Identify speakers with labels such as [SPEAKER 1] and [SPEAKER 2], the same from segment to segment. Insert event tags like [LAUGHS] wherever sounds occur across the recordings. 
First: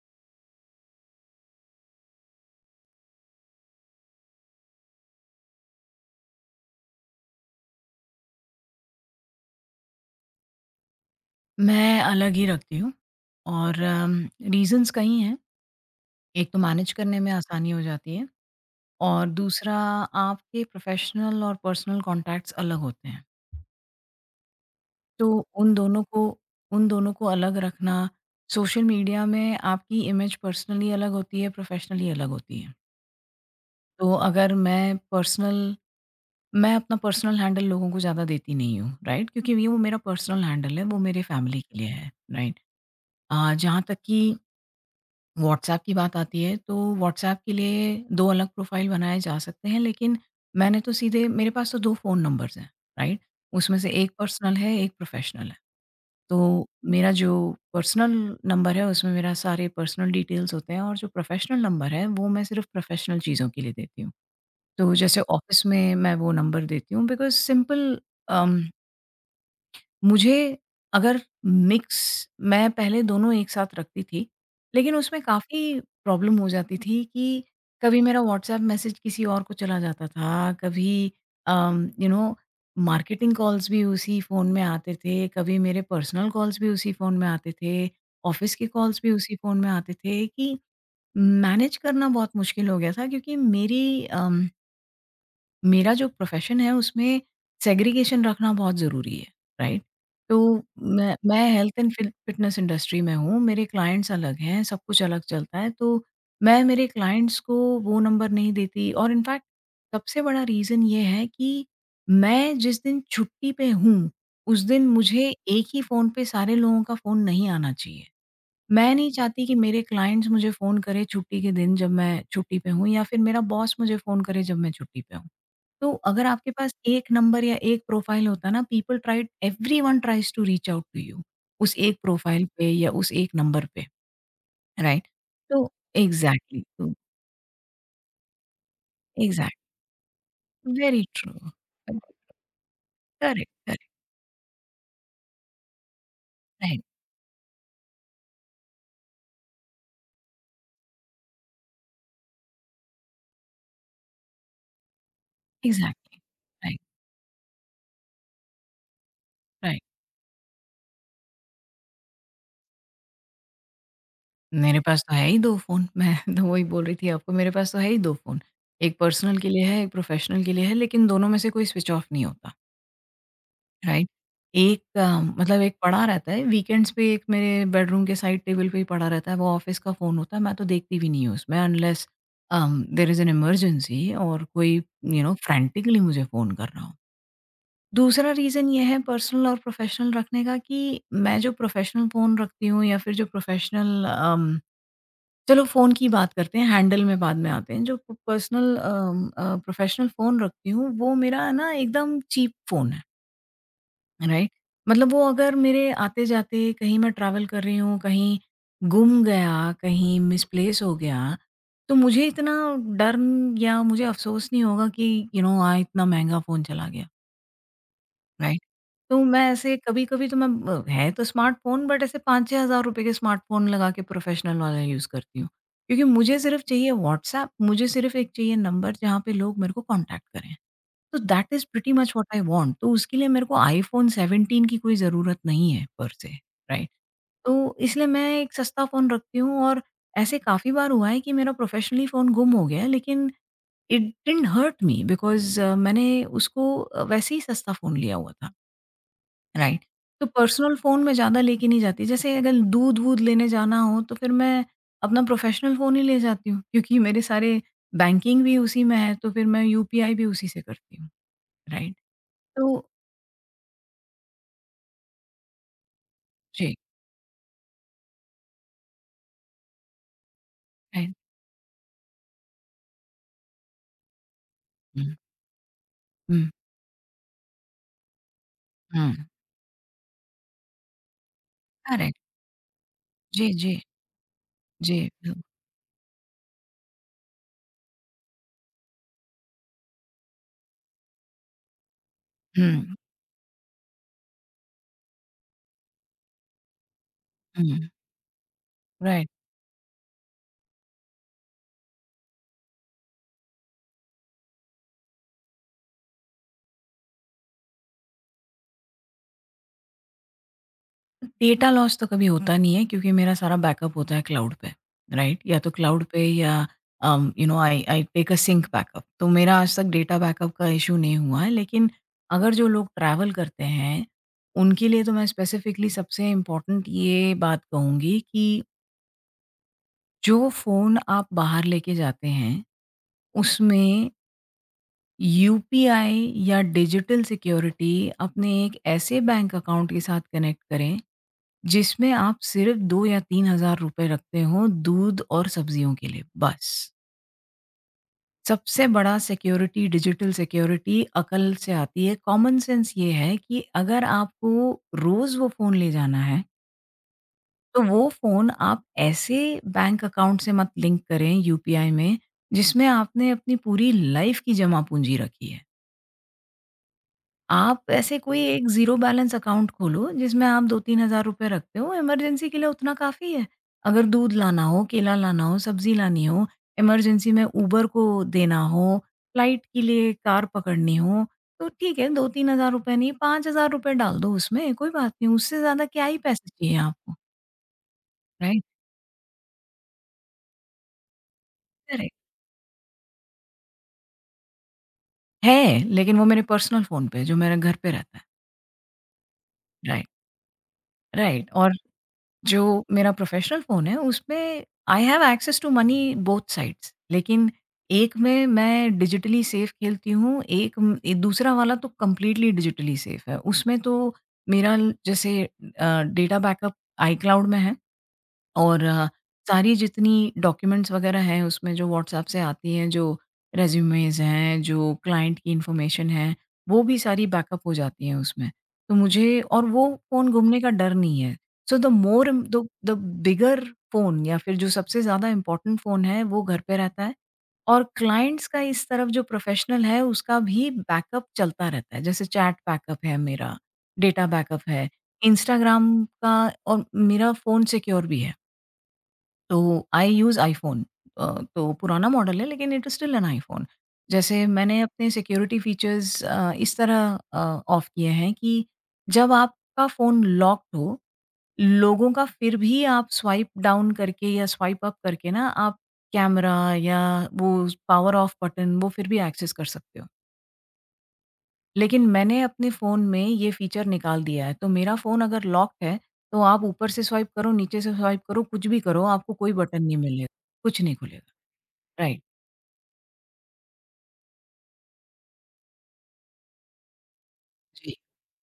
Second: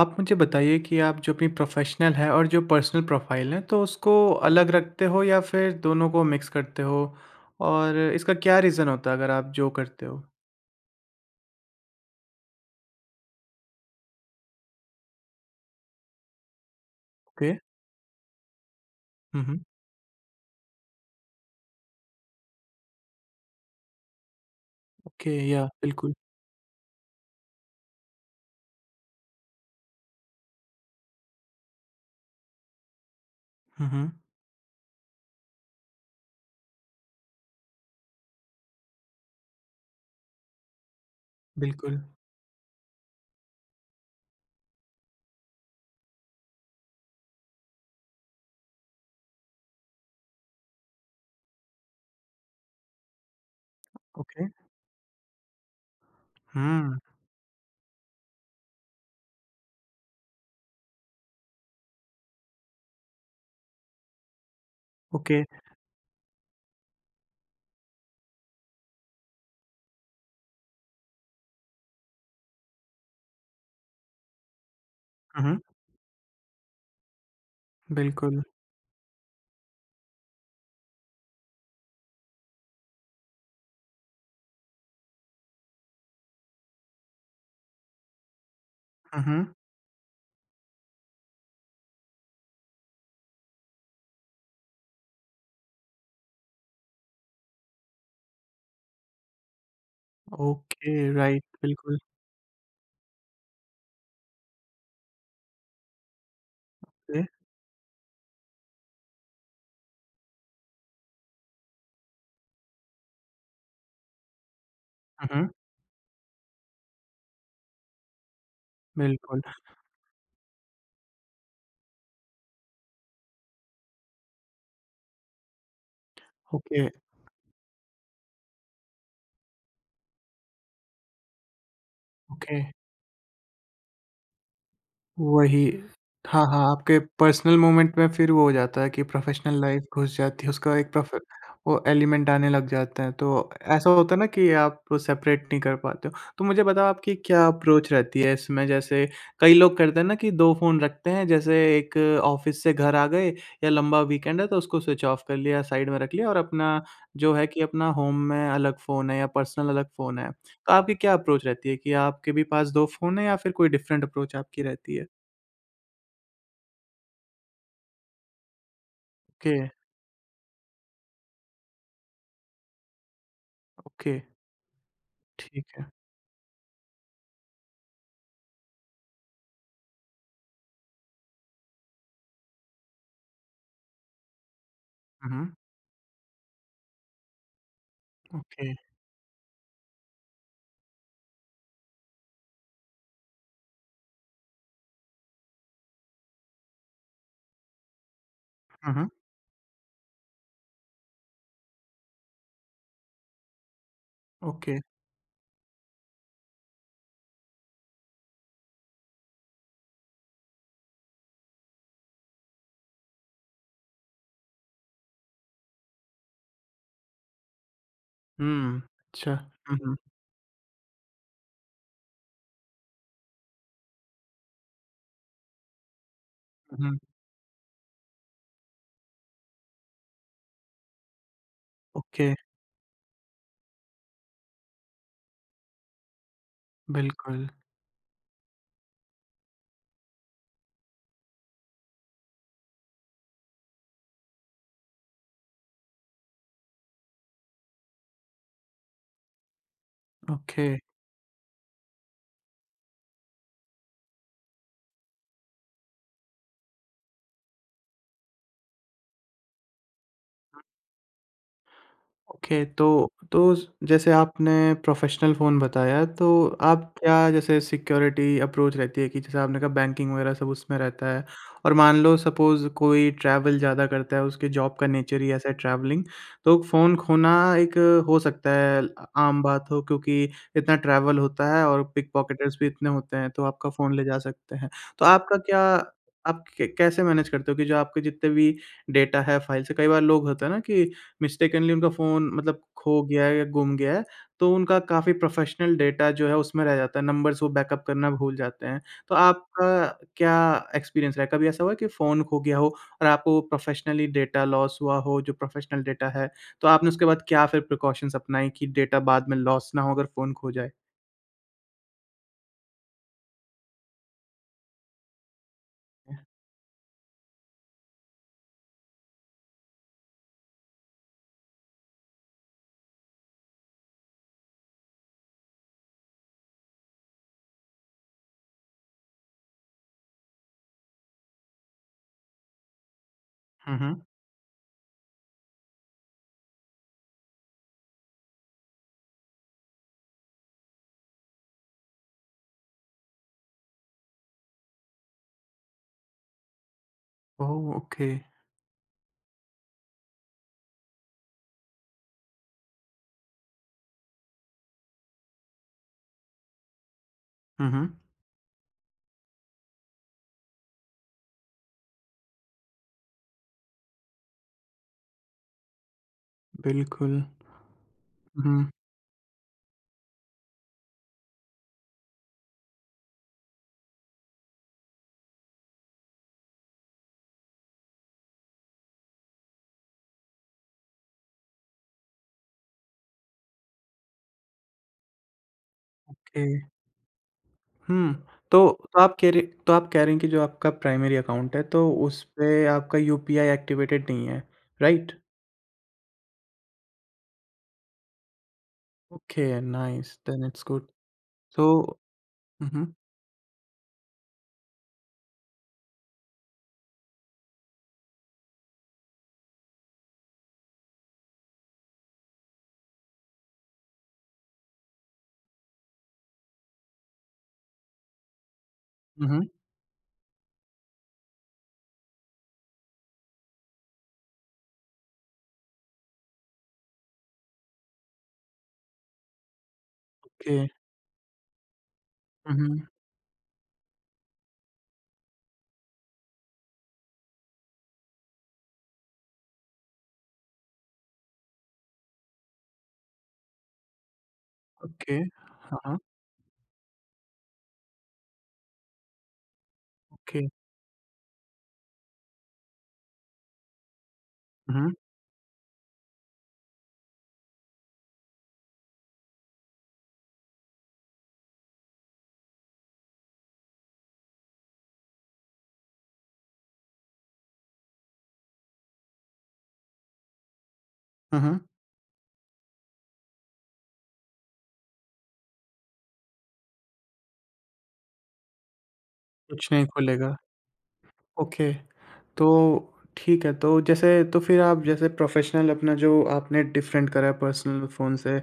[SPEAKER 1] आप मुझे बताइए कि आप जो अपनी प्रोफ़ेशनल है और जो पर्सनल प्रोफ़ाइल है, तो उसको अलग रखते हो या फिर दोनों को मिक्स करते हो? और इसका क्या रीज़न होता है अगर आप जो करते हो?
[SPEAKER 2] मैं अलग ही रखती हूँ और रीज़न्स कई हैं। एक तो मैनेज करने में
[SPEAKER 1] ओके।
[SPEAKER 2] आसानी हो जाती है और
[SPEAKER 1] हुँ, हुँ।
[SPEAKER 2] दूसरा आपके प्रोफ़ेशनल और पर्सनल कॉन्टैक्ट्स अलग होते हैं। तो
[SPEAKER 1] ओके या
[SPEAKER 2] उन दोनों
[SPEAKER 1] बिल्कुल।
[SPEAKER 2] को उन दोनों को अलग रखना। सोशल मीडिया में आपकी इमेज पर्सनली अलग होती है, प्रोफ़ेशनली अलग होती है।
[SPEAKER 1] हुँ, हुँ।
[SPEAKER 2] तो अगर मैं पर्सनल मैं अपना पर्सनल हैंडल लोगों को ज़्यादा देती नहीं हूँ, राइट? क्योंकि ये वो मेरा पर्सनल हैंडल है, वो मेरे फैमिली के लिए
[SPEAKER 1] बिल्कुल।
[SPEAKER 2] है, राइट? जहाँ तक कि व्हाट्सएप की बात आती है तो व्हाट्सएप के लिए 2 अलग प्रोफ़ाइल बनाए जा सकते हैं, लेकिन मैंने तो सीधे मेरे पास तो 2 फ़ोन नंबर्स हैं, राइट? उसमें से एक
[SPEAKER 1] ओके।
[SPEAKER 2] पर्सनल है, एक प्रोफ़ेशनल है। तो
[SPEAKER 1] हुँ।
[SPEAKER 2] मेरा जो पर्सनल नंबर है उसमें मेरा सारे पर्सनल डिटेल्स होते हैं और जो प्रोफ़ेशनल नंबर है वो मैं सिर्फ़ प्रोफ़ेशनल चीज़ों के लिए देती हूँ। तो जैसे
[SPEAKER 1] ओके।
[SPEAKER 2] ऑफ़िस में मैं वो नंबर देती हूँ बिकॉज़ सिंपल। अम मुझे अगर मिक्स मैं पहले दोनों एक साथ रखती थी, लेकिन उसमें
[SPEAKER 1] हुँ, हुँ।
[SPEAKER 2] काफ़ी प्रॉब्लम हो जाती थी कि कभी मेरा
[SPEAKER 1] बिल्कुल।
[SPEAKER 2] व्हाट्सएप मैसेज किसी और को चला जाता था, कभी um, you know marketing calls भी उसी फ़ोन में आते थे, कभी मेरे पर्सनल कॉल्स भी उसी फ़ोन में आते थे, ऑफ़िस के कॉल्स भी
[SPEAKER 1] हुँ,
[SPEAKER 2] उसी
[SPEAKER 1] हुँ।
[SPEAKER 2] फ़ोन में आते थे कि मैनेज करना बहुत मुश्किल हो गया था क्योंकि मेरी अम मेरा जो प्रोफ़ेशन है उसमें सेग्रीगेशन रखना बहुत ज़रूरी है, राइट? तो
[SPEAKER 1] ओके,
[SPEAKER 2] मैं
[SPEAKER 1] राइट
[SPEAKER 2] मैं हेल्थ एंड
[SPEAKER 1] बिल्कुल।
[SPEAKER 2] फिटनेस इंडस्ट्री में हूँ, मेरे क्लाइंट्स अलग हैं, सब कुछ अलग चलता है, तो मैं मेरे
[SPEAKER 1] ओके।
[SPEAKER 2] क्लाइंट्स को वो नंबर नहीं देती। और इनफैक्ट सबसे बड़ा रीज़न ये है कि मैं जिस दिन छुट्टी पे हूँ, उस दिन मुझे
[SPEAKER 1] हुँ, हुँ।
[SPEAKER 2] एक ही फ़ोन पे सारे लोगों का फ़ोन नहीं आना चाहिए। मैं नहीं
[SPEAKER 1] बिल्कुल।
[SPEAKER 2] चाहती कि मेरे क्लाइंट्स मुझे फ़ोन करें छुट्टी के दिन जब मैं छुट्टी पे हूँ या फिर मेरा बॉस मुझे फ़ोन करे जब मैं छुट्टी पे हूँ। तो अगर आपके पास
[SPEAKER 1] ओके,
[SPEAKER 2] 1 नंबर या 1 प्रोफ़ाइल होता ना, people tried, everyone tries to reach out to you, उस 1 प्रोफ़ाइल
[SPEAKER 1] ओके।
[SPEAKER 2] पे या उस 1 नंबर पे, राइट?
[SPEAKER 1] वही।
[SPEAKER 2] तो
[SPEAKER 1] हाँ,
[SPEAKER 2] एग्ज़ैक्टली,
[SPEAKER 1] हाँ,
[SPEAKER 2] तो
[SPEAKER 1] आपके पर्सनल मोमेंट में फिर वो हो जाता है कि
[SPEAKER 2] एग्ज़ैक्ट,
[SPEAKER 1] प्रोफ़ेशनल लाइफ़ घुस जाती है, उसका एक
[SPEAKER 2] वेरी
[SPEAKER 1] प्रोफ
[SPEAKER 2] ट्रू।
[SPEAKER 1] वो एलिमेंट आने लग जाते हैं,
[SPEAKER 2] करेक्ट,
[SPEAKER 1] तो
[SPEAKER 2] करेक्ट,
[SPEAKER 1] ऐसा होता है ना कि आप सेपरेट नहीं कर पाते हो। तो मुझे
[SPEAKER 2] राइट,
[SPEAKER 1] बताओ आपकी क्या अप्रोच रहती है इसमें? जैसे कई लोग करते हैं ना कि 2 फ़ोन रखते हैं, जैसे एक ऑफ़िस से घर आ गए या लंबा वीकेंड है तो उसको स्विच ऑफ कर लिया, साइड में रख
[SPEAKER 2] एग्ज़ैक्टली,
[SPEAKER 1] लिया और
[SPEAKER 2] राइट,
[SPEAKER 1] अपना जो है कि अपना होम में अलग फ़ोन है या पर्सनल
[SPEAKER 2] राइट।
[SPEAKER 1] अलग फ़ोन है। तो आपकी क्या अप्रोच रहती है कि आपके भी पास 2 फ़ोन हैं या फिर कोई डिफरेंट अप्रोच आपकी
[SPEAKER 2] मेरे
[SPEAKER 1] रहती
[SPEAKER 2] पास
[SPEAKER 1] है?
[SPEAKER 2] तो है ही 2 फ़ोन। मैं [LAUGHS] तो वही बोल रही थी आपको, मेरे पास तो है ही 2 फ़ोन, एक पर्सनल के
[SPEAKER 1] ओके,
[SPEAKER 2] लिए है, एक प्रोफ़ेशनल के लिए है, लेकिन दोनों में से कोई स्विच ऑफ नहीं होता। राइट।
[SPEAKER 1] ओके।
[SPEAKER 2] एक मतलब
[SPEAKER 1] ठीक
[SPEAKER 2] एक
[SPEAKER 1] है।
[SPEAKER 2] पड़ा रहता है, वीकेंड्स पे एक मेरे बेडरूम के साइड टेबल पे ही पड़ा रहता है, वो ऑफ़िस का फ़ोन होता है, मैं तो देखती भी नहीं हूँ उसमें, unless there is an emergency और कोई
[SPEAKER 1] हुँ, हुँ,
[SPEAKER 2] फ्रैंटिकली मुझे फ़ोन कर रहा हो। दूसरा रीज़न
[SPEAKER 1] ओके।
[SPEAKER 2] ये है पर्सनल और प्रोफ़ेशनल रखने का कि मैं जो प्रोफ़ेशनल फ़ोन रखती हूँ, या फिर जो प्रोफ़ेशनल चलो फ़ोन की बात करते हैं, हैंडल में बाद में आते हैं। जो पर्सनल
[SPEAKER 1] हुँ, हुँ,
[SPEAKER 2] प्रोफ़ेशनल फ़ोन रखती हूँ, वो मेरा ना एकदम चीप फ़ोन है। Right,
[SPEAKER 1] okay.
[SPEAKER 2] मतलब वो अगर मेरे आते-जाते कहीं मैं ट्रैवल कर रही हूँ, कहीं गुम गया, कहीं मिसप्लेस हो गया, तो मुझे इतना डर न- या मुझे अफ़सोस नहीं होगा कि यू नो, हाँ, इतना महँगा फ़ोन चला गया, राइट?
[SPEAKER 1] हुँ,
[SPEAKER 2] तो
[SPEAKER 1] अच्छा।
[SPEAKER 2] मैं ऐसे,
[SPEAKER 1] हुँ, हुँ,
[SPEAKER 2] कभी-कभी तो मैं ब है तो स्मार्टफ़ोन, बट ऐसे 5,000-6,000 रुपए के स्मार्टफ़ोन लगा के प्रोफ़ेशनल वाला यूज़ करती हूँ। क्योंकि मुझे सिर्फ़
[SPEAKER 1] हुँ,
[SPEAKER 2] चाहिए
[SPEAKER 1] हुँ,
[SPEAKER 2] व्हाट्सएप, मुझे सिर्फ़ एक चाहिए नंबर जहाँ पे लोग मेरे को कॉन्टैक्ट करें। तो that is pretty much what
[SPEAKER 1] okay,
[SPEAKER 2] I want, तो उसके लिए मेरे को आईफ़ोन 17 की कोई ज़रूरत नहीं है पर से, राइट?
[SPEAKER 1] बिल्कुल,
[SPEAKER 2] तो इसलिए मैं एक सस्ता फ़ोन रखती हूँ और ऐसे काफ़ी बार हुआ है कि मेरा प्रोफ़ेशनली फ़ोन गुम हो गया है, लेकिन it didn't hurt me because मैंने उसको वैसे ही सस्ता फ़ोन लिया हुआ था, राइट? तो
[SPEAKER 1] ओके।
[SPEAKER 2] पर्सनल फ़ोन मैं ज़्यादा लेके नहीं जाती, जैसे अगर दूध-वूध लेने जाना हो तो फिर मैं अपना प्रोफ़ेशनल फ़ोन ही ले जाती हूँ, क्योंकि मेरे सारे बैंकिंग भी उसी में है तो फिर मैं यूपीआई भी उसी से करती हूँ, राइट?
[SPEAKER 1] ओके,
[SPEAKER 2] तो
[SPEAKER 1] तो स जैसे आपने प्रोफ़ेशनल फ़ोन बताया, तो
[SPEAKER 2] जी,
[SPEAKER 1] आप क्या जैसे सिक्योरिटी अप्रोच रहती है कि जैसे आपने कहा बैंकिंग वगैरह सब उसमें रहता
[SPEAKER 2] राइट।
[SPEAKER 1] है और मान लो सपोज़ कोई ट्रैवल ज़्यादा करता है, उसके जॉब का
[SPEAKER 2] हुँ,
[SPEAKER 1] नेचर ही ऐसा है ट्रैवलिंग,
[SPEAKER 2] हुँ,
[SPEAKER 1] तो फ़ोन खोना एक हो सकता है
[SPEAKER 2] हुँ,
[SPEAKER 1] आम बात हो क्योंकि इतना ट्रैवल होता है और
[SPEAKER 2] करेक्ट।
[SPEAKER 1] पिकपॉकेटर्स भी इतने होते हैं, तो
[SPEAKER 2] जी,
[SPEAKER 1] आपका
[SPEAKER 2] जी,
[SPEAKER 1] फ़ोन ले जा सकते हैं।
[SPEAKER 2] जी,
[SPEAKER 1] तो आपका
[SPEAKER 2] बिल्क
[SPEAKER 1] क्या आप क कैसे मैनेज करते हो कि जो आपके जितने भी डेटा है, फाइल्स है, कई बार लोग होते हैं ना कि मिस्टेकनली उनका फ़ोन मतलब
[SPEAKER 2] हुँ,
[SPEAKER 1] खो गया है या गुम गया है, तो उनका काफ़ी प्रोफ़ेशनल डेटा जो है उसमें रह जाता है, नंबर्स वो बैकअप
[SPEAKER 2] हुँ,
[SPEAKER 1] करना भूल जाते हैं। तो
[SPEAKER 2] राइट।
[SPEAKER 1] आपका क्या एक्सपीरियंस रहा है? कभी ऐसा हुआ है कि फ़ोन खो गया हो और आपको प्रोफ़ेशनली डेटा लॉस हुआ हो, जो प्रोफ़ेशनल डेटा है, तो आपने उसके बाद क्या फिर प्रिकॉशंस अपनाई कि डेटा बाद में लॉस ना हो अगर फ़ोन खो जाए?
[SPEAKER 2] डेटा लॉस तो कभी होता नहीं है क्योंकि मेरा सारा बैकअप होता है क्लाउड पे, राइट? या तो क्लाउड पे या you know, I I take a sync backup. तो मेरा आज तक डेटा बैकअप का इश्यू नहीं हुआ है, लेकिन अगर जो लोग ट्रैवल करते हैं, उनके लिए तो मैं स्पेसिफिकली सबसे इम्पोर्टेंट ये बात कहूँगी कि जो फ़ोन आप बाहर लेके जाते हैं,
[SPEAKER 1] हुँ, हुँ।
[SPEAKER 2] उसमें यूपीआई या डिजिटल सिक्योरिटी अपने एक ऐसे बैंक अकाउंट के साथ कनेक्ट करें जिसमें आप सिर्फ 2 या 3,000 रुपए रखते हो, दूध और सब्जियों के लिए बस।
[SPEAKER 1] ओह! ओके।
[SPEAKER 2] सबसे बड़ा सिक्योरिटी, डिजिटल सिक्योरिटी अकल से आती है, कॉमन सेंस ये है कि अगर आपको रोज़ वो फ़ोन ले जाना है,
[SPEAKER 1] हुँ,
[SPEAKER 2] तो
[SPEAKER 1] हुँ।
[SPEAKER 2] वो फ़ोन आप ऐसे बैंक अकाउंट से मत लिंक करें यूपीआई में जिसमें आपने अपनी पूरी लाइफ़ की जमा पूँजी रखी है।
[SPEAKER 1] बिल्कुल।
[SPEAKER 2] आप ऐसे कोई
[SPEAKER 1] हुँ,
[SPEAKER 2] एक ज़ीरो बैलेंस अकाउंट खोलो जिसमें आप 2-3 हज़ार रुपए रखते हो, इमरजेंसी के लिए उतना काफ़ी है। अगर दूध लाना हो, केला लाना हो, सब्ज़ी लानी हो, इमरजेंसी में उबर को देना हो, फ्लाइट के लिए कार पकड़नी हो, तो ठीक है, 2-3 हज़ार रुपए नहीं, 5,000 रुपए डाल दो उसमें, कोई बात नहीं, उससे ज़्यादा क्या ही
[SPEAKER 1] ओके।
[SPEAKER 2] पैसे चाहिए आपको,
[SPEAKER 1] हुँ।
[SPEAKER 2] राइट?
[SPEAKER 1] आप कह रहे तो आप कह रहे हैं कि जो आपका प्राइमरी अकाउंट है, तो
[SPEAKER 2] करेक्ट
[SPEAKER 1] उसपे आपका यूपीआई एक्टिवेटेड नहीं है, राइट?
[SPEAKER 2] है, लेकिन वो मेरे पर्सनल फ़ोन पे है, जो मेरे घर पे रहता है।
[SPEAKER 1] Okay,
[SPEAKER 2] right,
[SPEAKER 1] nice, then it's good.
[SPEAKER 2] Right
[SPEAKER 1] so
[SPEAKER 2] और
[SPEAKER 1] हुँ,
[SPEAKER 2] जो
[SPEAKER 1] हुँ,
[SPEAKER 2] मेरा प्रोफ़ेशनल फ़ोन है, उसमें I have access to money both sides. लेकिन एक में मैं डिजिटली सेफ़ खेलती हूँ, एक म ए दूसरा वाला तो कंप्लीटली डिजिटली सेफ़ है। उसमें तो मेरा ल जैसे डेटा बैकअप आईक्लाउड में है। और
[SPEAKER 1] हुँ, हुँ,
[SPEAKER 2] सारी जितनी डॉक्यूमेंट्स वगैरह हैं उसमें, जो व्हाट्सएप से आती हैं, जो रेज़्यूमेज़ हैं, जो क्लाइंट की इन्फॉर्मेशन है, वो भी सारी बैकअप हो जाती है उसमें। तो मुझे और वो फ़ोन
[SPEAKER 1] ओके,
[SPEAKER 2] गुमने का डर नहीं है। So the more
[SPEAKER 1] hmm,
[SPEAKER 2] the
[SPEAKER 1] hmm,
[SPEAKER 2] the bigger phone, या फिर जो सबसे ज़्यादा इम्पोर्टेंट फ़ोन है वो घर पे रहता है और क्लाइंट्स का इस तरफ जो प्रोफ़ेशनल है उसका भी बैकअप चलता रहता है। जैसे चैट बैकअप है मेरा, डेटा बैकअप है,
[SPEAKER 1] ओके, हाँ, हाँ,
[SPEAKER 2] इंस्टाग्राम का, और मेरा फ़ोन सिक्योर भी है। तो I use
[SPEAKER 1] okay,
[SPEAKER 2] iPhone, uh, तो पुराना मॉडल है लेकिन it is still an iPhone. जैसे
[SPEAKER 1] हुँ,
[SPEAKER 2] मैंने
[SPEAKER 1] हुँ,
[SPEAKER 2] अपने सिक्योरिटी फ़ीचर्स इस तरह ऑफ किए हैं कि जब आपका फ़ोन लॉक्ड हो, लोगों का फिर भी आप स्वाइप डाउन करके या स्वाइप अप करके ना आप कैमरा या वो पावर ऑफ बटन वो फिर भी एक्सेस कर सकते हो।
[SPEAKER 1] हुँ, हुँ,
[SPEAKER 2] लेकिन मैंने अपने फ़ोन में ये फ़ीचर निकाल दिया है, तो मेरा फ़ोन अगर लॉक्ड है, तो आप ऊपर से स्वाइप करो, नीचे से स्वाइप करो, कुछ भी करो, आपको कोई
[SPEAKER 1] कुछ
[SPEAKER 2] बटन
[SPEAKER 1] नहीं
[SPEAKER 2] नहीं मिलेगा,
[SPEAKER 1] खुलेगा,
[SPEAKER 2] कुछ नहीं खुलेगा।
[SPEAKER 1] ओके।
[SPEAKER 2] राइट,
[SPEAKER 1] तो ठीक है, तो जैसे तो फिर आप जैसे प्रोफ़ेशनल अपना जो आपने डिफ़रेंट करा है पर्सनल
[SPEAKER 2] जी,
[SPEAKER 1] फ़ोन से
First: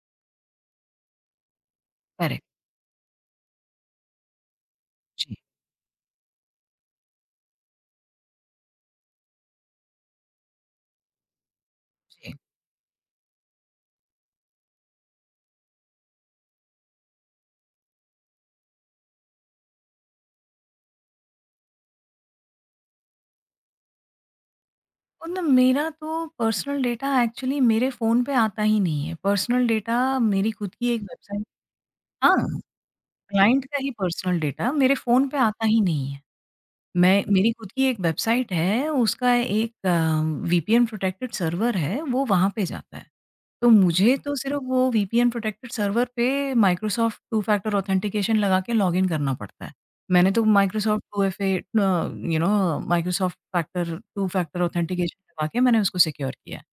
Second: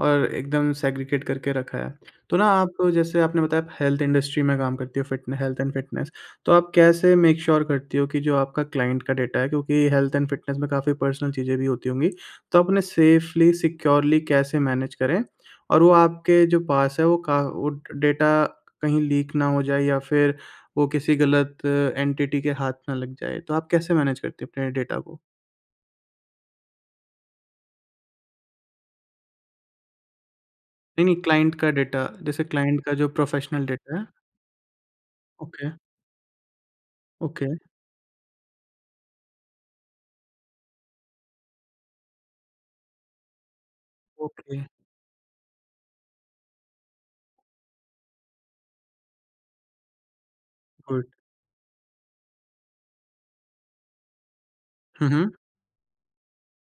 [SPEAKER 1] और एकदम सेग्रीगेट करके रखा है। तो ना
[SPEAKER 2] करेक्ट,
[SPEAKER 1] आप जैसे आपने बताया आप हेल्थ इंडस्ट्री में काम करती हो
[SPEAKER 2] जी,
[SPEAKER 1] फ़िटने हेल्थ एंड फ़िटनेस। तो आप कैसे मेक श्योर करती हो कि जो आपका क्लाइंट का डेटा है क्योंकि हेल्थ एंड फ़िटनेस में काफ़ी पर्सनल चीज़ें भी होती होंगी।
[SPEAKER 2] जी।
[SPEAKER 1] तो आप उन्हें सेफ़ली सिक्योरली कैसे मैनेज करें? और वो आपके जो पास है वो का वो डेटा कहीं लीक ना हो जाए या फिर वो किसी गलत एंटिटी के हाथ ना लग जाए, तो आप कैसे मैनेज करती हैं अपने डेटा को?
[SPEAKER 2] और ना, मेरा तो पर्सनल डाटा एक्चुअली मेरे फ़ोन पे आता ही नहीं है। पर्सनल डाटा मेरी खुद की एक
[SPEAKER 1] नहीं, नहीं
[SPEAKER 2] वेबसाइट
[SPEAKER 1] क्लाइंट का डेटा
[SPEAKER 2] हाँ,
[SPEAKER 1] जैसे क्लाइंट का जो
[SPEAKER 2] क्लाइंट
[SPEAKER 1] प्रोफ़ेशनल
[SPEAKER 2] का ही
[SPEAKER 1] डेटा है।
[SPEAKER 2] पर्सनल डाटा मेरे फ़ोन पे आता
[SPEAKER 1] ओके,
[SPEAKER 2] ही नहीं है। मैं,
[SPEAKER 1] ओके,
[SPEAKER 2] मेरी खुद की एक वेबसाइट है, उसका एक वीपीएन प्रोटेक्टेड सर्वर है, वो वहाँ पे जाता है। तो मुझे तो
[SPEAKER 1] ओके।
[SPEAKER 2] सिर्फ़ वो वीपीएन प्रोटेक्टेड सर्वर पे माइक्रोसॉफ्ट टू फैक्टर ऑथेंटिकेशन लगा के लॉगिन करना पड़ता है। मैंने तो Microsoft
[SPEAKER 1] good.
[SPEAKER 2] Two F A you know, Microsoft factor two factor
[SPEAKER 1] hmm,
[SPEAKER 2] authentication
[SPEAKER 1] हुँ,
[SPEAKER 2] लगा के मैंने उसको सिक्योर किया है।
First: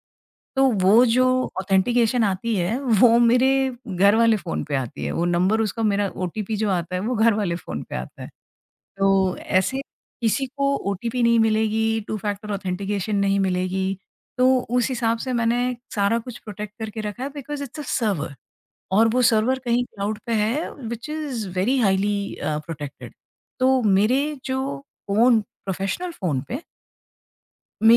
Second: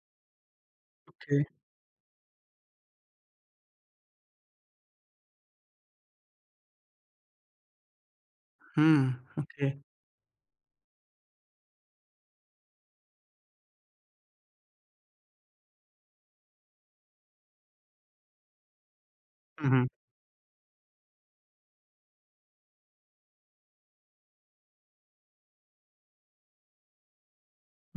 [SPEAKER 2] तो वो जो
[SPEAKER 1] ओके,
[SPEAKER 2] ऑथेंटिकेशन आती है वो मेरे घर वाले फ़ोन पे आती है। वो नंबर, उसका मेरा ओटीपी जो आता है वो घर वाले फ़ोन पे आता है।
[SPEAKER 1] हुँ,
[SPEAKER 2] तो
[SPEAKER 1] ओके,
[SPEAKER 2] ऐसे किसी को ओटीपी नहीं मिलेगी, टू फैक्टर ऑथेंटिकेशन नहीं मिलेगी, तो उस हिसाब से मैंने सारा कुछ प्रोटेक्ट करके रखा है बिकॉज़ इट्स अ सर्वर, और वो सर्वर
[SPEAKER 1] हुँ,
[SPEAKER 2] कहीं
[SPEAKER 1] हुँ,
[SPEAKER 2] क्लाउड पे है which is very highly protected. तो मेरे जो फ़ोन, प्रोफेशनल फ़ोन पे,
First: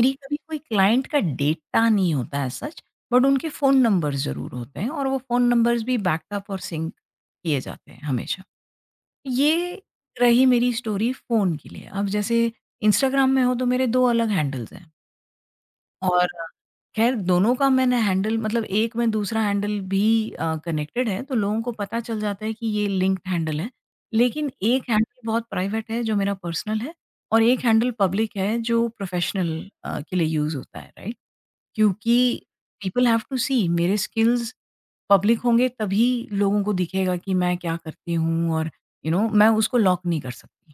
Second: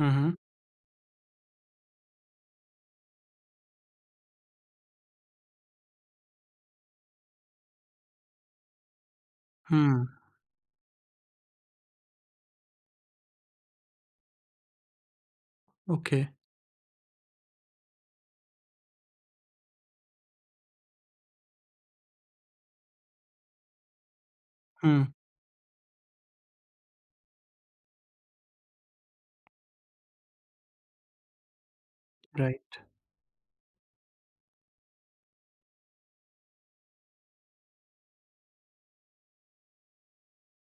[SPEAKER 1] हुँ, हुँ,
[SPEAKER 2] कभी कोई क्लाइंट का डेटा नहीं होता एज़ सच, बट उनके फ़ोन नंबर्स ज़रूर होते हैं और वो फ़ोन नंबर्स भी बैकअप और सिंक किए जाते हैं हमेशा। ये
[SPEAKER 1] हुँ,
[SPEAKER 2] रही मेरी स्टोरी फ़ोन के लिए। अब जैसे इंस्टाग्राम में हो तो मेरे 2 अलग हैंडल्स हैं,
[SPEAKER 1] ओके,
[SPEAKER 2] और ख़ैर दोनों का मैंने हैंडल मतलब एक में दूसरा हैंडल भी कनेक्टेड है तो लोगों को पता चल जाता है कि ये लिंक्ड हैंडल है। लेकिन एक
[SPEAKER 1] हुँ,
[SPEAKER 2] हैंडल बहुत प्राइवेट है जो मेरा पर्सनल है, और एक हैंडल पब्लिक है जो प्रोफ़ेशनल के लिए यूज़ होता है, राइट? क्योंकि
[SPEAKER 1] right.
[SPEAKER 2] People have to see, मेरे स्किल्स पब्लिक होंगे तभी लोगों को दिखेगा कि मैं क्या करती हूँ, और यू नो मैं उसको लॉक नहीं कर सकती।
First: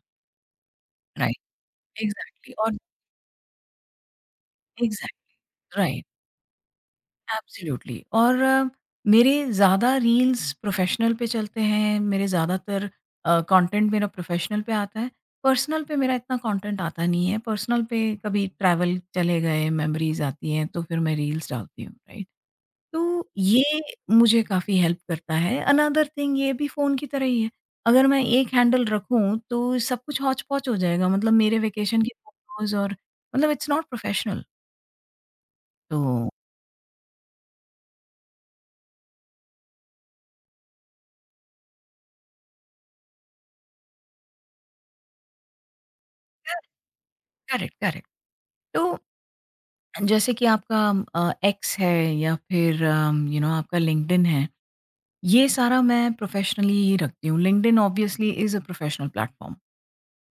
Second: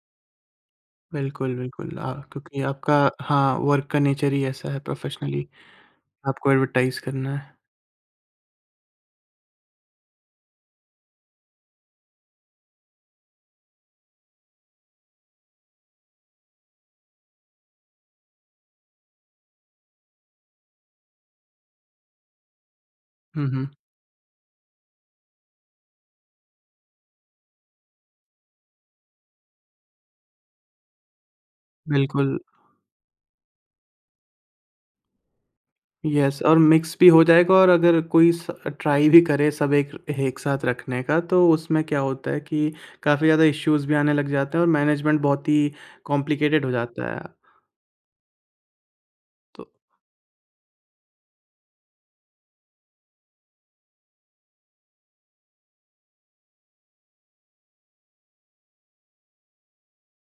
[SPEAKER 2] राइट,
[SPEAKER 1] बिल्कुल, बिल्कुल
[SPEAKER 2] एग्ज़ैक्टली
[SPEAKER 1] क्योंकि
[SPEAKER 2] और
[SPEAKER 1] आपका हाँ, वर्क का नेचर ही ऐसा है प्रोफ़ेशनली
[SPEAKER 2] एग्ज़ैक्टली, राइट,
[SPEAKER 1] आपको एडवर्टाइज़ करना है।
[SPEAKER 2] एब्सोल्युटली। और मेरे ज़्यादा रील्स प्रोफ़ेशनल पे चलते हैं, मेरे ज़्यादातर कंटेंट मेरा प्रोफ़ेशनल पे आता है। पर्सनल पे मेरा इतना कंटेंट आता नहीं है, पर्सनल पे कभी ट्रैवल चले गए, मेमोरीज़ आती हैं तो फिर मैं रील्स डालती हूँ, राइट? तो
[SPEAKER 1] हुँ, हुँ,
[SPEAKER 2] ये मुझे काफ़ी हेल्प करता है। अनदर थिंग, ये भी फ़ोन की तरह ही है। अगर मैं एक हैंडल रखूँ तो सब कुछ हौच-पौच हो जाएगा, मतलब मेरे वेकेशन की
[SPEAKER 1] बिल्कुल।
[SPEAKER 2] फ़ोटोज़ और, मतलब इट्स नॉट प्रोफेशनल। तो
[SPEAKER 1] यस और मिक्स भी हो जाएगा और अगर कोई स ट्राई भी करे सब एक एक साथ रखने का, तो उसमें क्या होता है कि काफ़ी ज़्यादा इश्यूज़ भी आने लग जाते हैं और मैनेजमेंट बहुत ही कॉम्प्लिकेटेड हो जाता है।
[SPEAKER 2] Correct, correct. तो
[SPEAKER 1] तो
[SPEAKER 2] जैसे कि आपका एक्स है, या फिर यू नो आपका लिंक्डइन है, ये सारा मैं प्रोफेशनली ही रखती हूँ। LinkedIn obviously is a professional platform.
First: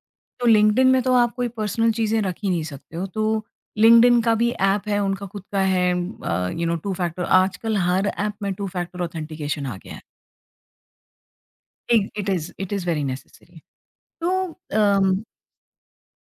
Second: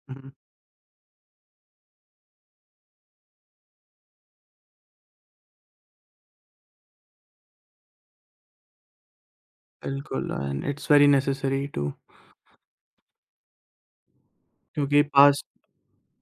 [SPEAKER 1] हुँ,
[SPEAKER 2] तो लिंक्डइन में तो आप कोई पर्सनल चीज़ें रख ही नहीं सकते हो, तो लिंक्डइन का भी ऐप है, उनका खुद का है, यू नो, टू फैक्टर, आजकल हर ऐप में टू फैक्टर ऑथेंटिकेशन आ गया है।
[SPEAKER 1] बिल्कुल and it's very necessary to
[SPEAKER 2] it it is very necessary. तो
[SPEAKER 1] क्योंकि
[SPEAKER 2] अम,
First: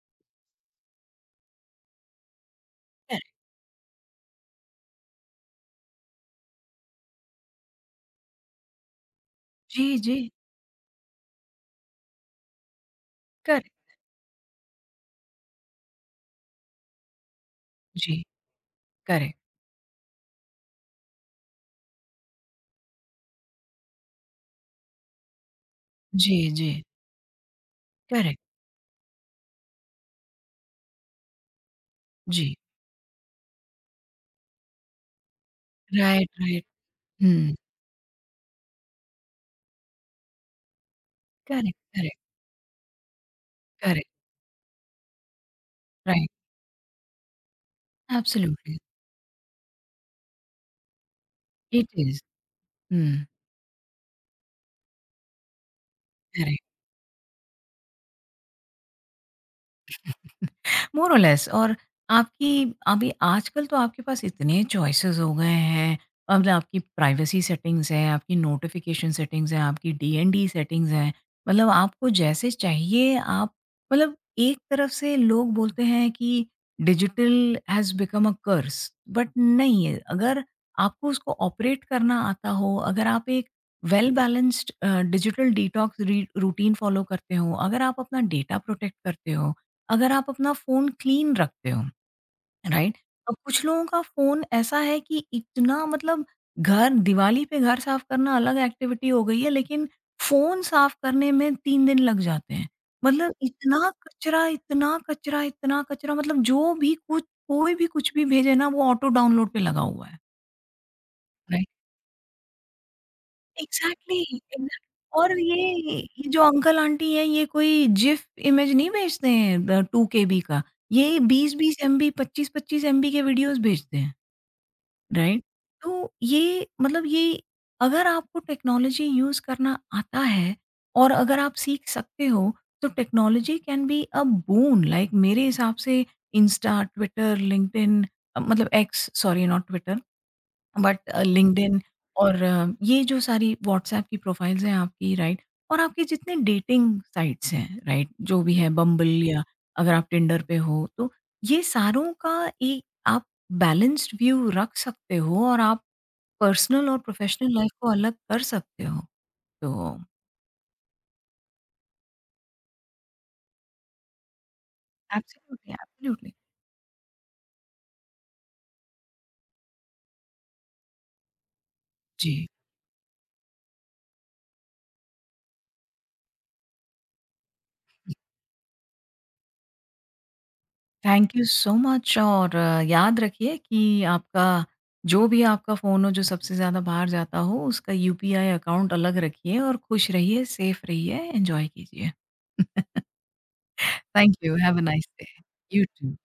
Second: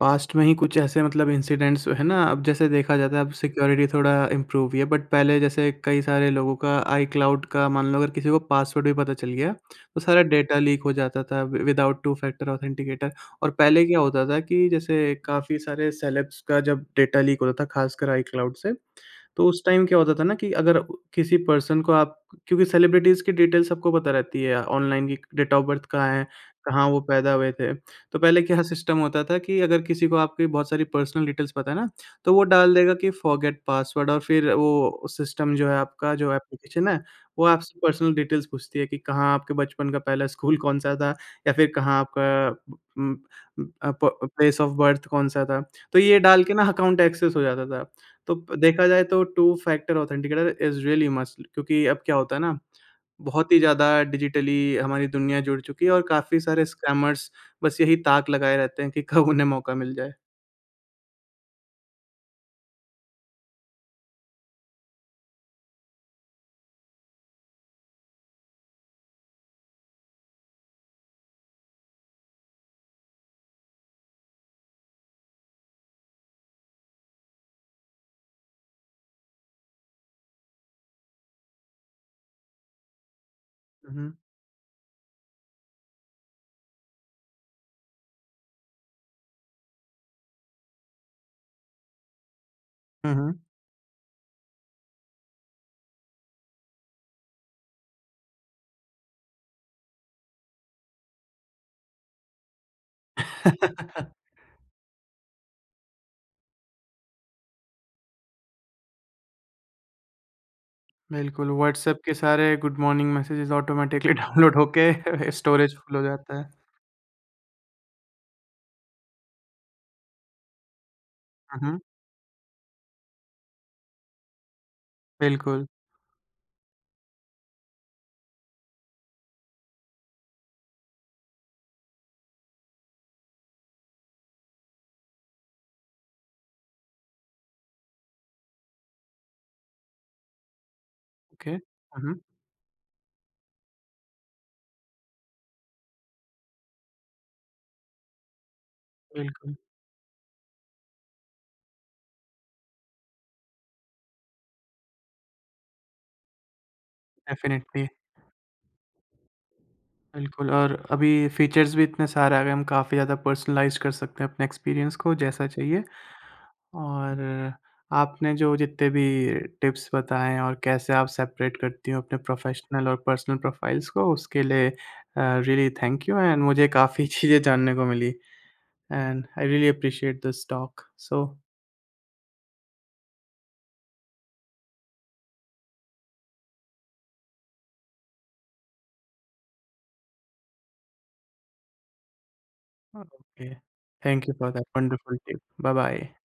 [SPEAKER 1] पास्ट में ही कुछ ऐसे मतलब इंसिडेंट्स है ना, अब जैसे देखा जाता है
[SPEAKER 2] करेक्ट,
[SPEAKER 1] अब सिक्योरिटी थोड़ा इम्प्रूव हुई है, बट पहले जैसे कई सारे लोगों का आईक्लाउड का मान लो अगर किसी को पासवर्ड भी पता चल गया,
[SPEAKER 2] जी,
[SPEAKER 1] तो
[SPEAKER 2] जी,
[SPEAKER 1] सारा डेटा लीक हो जाता था वि विदाउट टू फैक्टर ऑथेंटिकेटर और
[SPEAKER 2] करेक्ट,
[SPEAKER 1] पहले क्या होता था कि जैसे काफ़ी सारे सेलेब्स का जब डेटा लीक होता था, खासकर
[SPEAKER 2] जी,
[SPEAKER 1] आईक्लाउड से,
[SPEAKER 2] करेक्ट,
[SPEAKER 1] तो उस टाइम क्या होता था ना कि अगर किसी पर्सन को आप क्योंकि सेलिब्रिटीज़ की डिटेल सबको पता रहती है ऑनलाइन की डेट ऑफ बर्थ कहाँ है,
[SPEAKER 2] जी, जी,
[SPEAKER 1] कहाँ वो पैदा हुए थे। तो
[SPEAKER 2] करेक्ट,
[SPEAKER 1] पहले क्या सिस्टम होता था कि अगर किसी को आपकी बहुत सारी पर्सनल डिटेल्स पता है ना, तो वो
[SPEAKER 2] जी,
[SPEAKER 1] डाल देगा कि फॉरगेट पासवर्ड और फिर वो सिस्टम जो है आपका
[SPEAKER 2] राइट,
[SPEAKER 1] जो
[SPEAKER 2] राइट,
[SPEAKER 1] एप्लीकेशन है, वो
[SPEAKER 2] हुँ,
[SPEAKER 1] आपसे पर्सनल डिटेल्स पूछती है कि कहाँ आपके बचपन का पहला स्कूल [LAUGHS] कौन-सा था या फिर
[SPEAKER 2] करेक्ट,
[SPEAKER 1] कहाँ
[SPEAKER 2] करेक्ट,
[SPEAKER 1] आपका उम, अ,
[SPEAKER 2] करेक्ट,
[SPEAKER 1] प प्लेस ऑफ बर्थ कौन-सा था। तो ये
[SPEAKER 2] राइट,
[SPEAKER 1] डाल के ना अकाउंट एक्सेस हो जाता था। तो प
[SPEAKER 2] एब्सोल्युटली,
[SPEAKER 1] देखा जाए तो two factor authenticator is really must क्योंकि
[SPEAKER 2] इट
[SPEAKER 1] अब क्या
[SPEAKER 2] इज़,
[SPEAKER 1] होता है ना,
[SPEAKER 2] हुँ,
[SPEAKER 1] बहुत ही ज़्यादा डिजिटली हमारी दुनिया जुड़ चुकी है और काफ़ी सारे
[SPEAKER 2] करेक्ट।
[SPEAKER 1] स्कैमर्स बस यही ताक लगाए रहते हैं कि [LAUGHS] कब उन्हें मौका मिल जाए।
[SPEAKER 2] मोर और लेस, और आपकी, अभी आजकल तो आपके पास इतने चॉइसेस हो गए हैं, मतलब आपकी प्राइवेसी सेटिंग्स हैं, आपकी नोटिफिकेशन सेटिंग्स हैं, आपकी डीएनडी सेटिंग्स हैं। मतलब आपको जैसे चाहिए आप, मतलब एक तरफ से लोग बोलते हैं कि digital has become a curse, but नहीं है। अगर आपको उसको ऑपरेट करना आता हो, अगर आप एक
[SPEAKER 1] हुँ,
[SPEAKER 2] वेल
[SPEAKER 1] हुँ।
[SPEAKER 2] बैलेंस्ड डिजिटल डिटॉक्स री रूटीन फॉलो करते हो, अगर आप अपना डेटा प्रोटेक्ट करते हो, अगर आप अपना फ़ोन क्लीन रखते हो, राइट?
[SPEAKER 1] हुँ,
[SPEAKER 2] अब
[SPEAKER 1] हुँ।
[SPEAKER 2] कुछ लोगों का फ़ोन ऐसा है कि इतना, मतलब घर, दिवाली पे घर साफ करना अलग एक्टिविटी हो गई है, लेकिन फ़ोन साफ करने में 3 दिन लग जाते हैं। मतलब इतना
[SPEAKER 1] [LAUGHS]
[SPEAKER 2] कचरा, इतना कचरा, इतना कचरा, मतलब जो भी कुछ, कोई भी कुछ भी भेजे ना, वो ऑटो डाउनलोड पे लगा हुआ है,
[SPEAKER 1] बिल्कुल,
[SPEAKER 2] राइट?
[SPEAKER 1] व्हाट्सएप के सारे good morning messages automatically
[SPEAKER 2] exactly,
[SPEAKER 1] download
[SPEAKER 2] exact.
[SPEAKER 1] होके
[SPEAKER 2] और
[SPEAKER 1] [LAUGHS] स्टोरेज फुल हो
[SPEAKER 2] ये
[SPEAKER 1] जाता
[SPEAKER 2] जो
[SPEAKER 1] है।
[SPEAKER 2] अंकल-आंटी हैं, ये कोई जिफ इमेज नहीं भेजते हैं ब 2 केबी का, ये
[SPEAKER 1] हुँ,
[SPEAKER 2] 20-20
[SPEAKER 1] हुँ,
[SPEAKER 2] एमबी, 25-25 एमबी के वीडियोज़ भेजते हैं, राइट?
[SPEAKER 1] बिल्कुल,
[SPEAKER 2] तो ये, मतलब ये, अगर आपको टेक्नोलॉजी यूज़ करना आता है और अगर आप सीख सकते हो, तो technology can be a boon. Like मेरे हिसाब से इंस्टा, ट्विटर, लिंक्डइन, मतलब X, sorry, not Twitter but
[SPEAKER 1] okay.
[SPEAKER 2] LinkedIn,
[SPEAKER 1] हुँ, हुँ,
[SPEAKER 2] और ये जो सारी व्हाट्सएप की प्रोफाइल्स हैं आपकी, राइट, और आपके जितने डेटिंग साइट्स हैं, राइट, जो भी है, बम्बल, या
[SPEAKER 1] बिल्कुल,
[SPEAKER 2] अगर आप टिंडर पे हो, तो ये सारों का एक आप बैलेंस्ड व्यू रख सकते हो और आप पर्सनल और प्रोफेशनल लाइफ
[SPEAKER 1] डेफ़िनिटली,
[SPEAKER 2] को अलग कर सकते हो, तो
[SPEAKER 1] बिल्कुल और अभी फीचर्स भी इतने सारे आ गए, हम काफ़ी ज़्यादा पर्सनलाइज़ कर सकते हैं अपने एक्सपीरियंस को जैसा
[SPEAKER 2] एब्सोल्युटली,
[SPEAKER 1] चाहिए।
[SPEAKER 2] एब्सोल्युटली,
[SPEAKER 1] और आपने जो जितने भी टिप्स बताएँ और कैसे आप सेपरेट करती हो अपने
[SPEAKER 2] जी,
[SPEAKER 1] प्रोफ़ेशनल और पर्सनल प्रोफ़ाइल्स को, उसके लिए रियली थैंक यू एंड मुझे काफ़ी [LAUGHS] चीज़ें जानने को मिली and I really appreciate this talk. So
[SPEAKER 2] thank you so much. और याद रखिए कि आपका जो भी आपका फ़ोन हो, जो सबसे ज़्यादा बाहर जाता हो, उसका यूपीआई अकाउंट अलग रखिए और खुश रहिए, सेफ रहिए, एन्जॉय कीजिए। [LAUGHS]
[SPEAKER 1] Okay, thank you
[SPEAKER 2] thank
[SPEAKER 1] for
[SPEAKER 2] you,
[SPEAKER 1] that
[SPEAKER 2] have a nice
[SPEAKER 1] wonderful
[SPEAKER 2] day.
[SPEAKER 1] Tip.
[SPEAKER 2] You
[SPEAKER 1] bye bye.
[SPEAKER 2] To.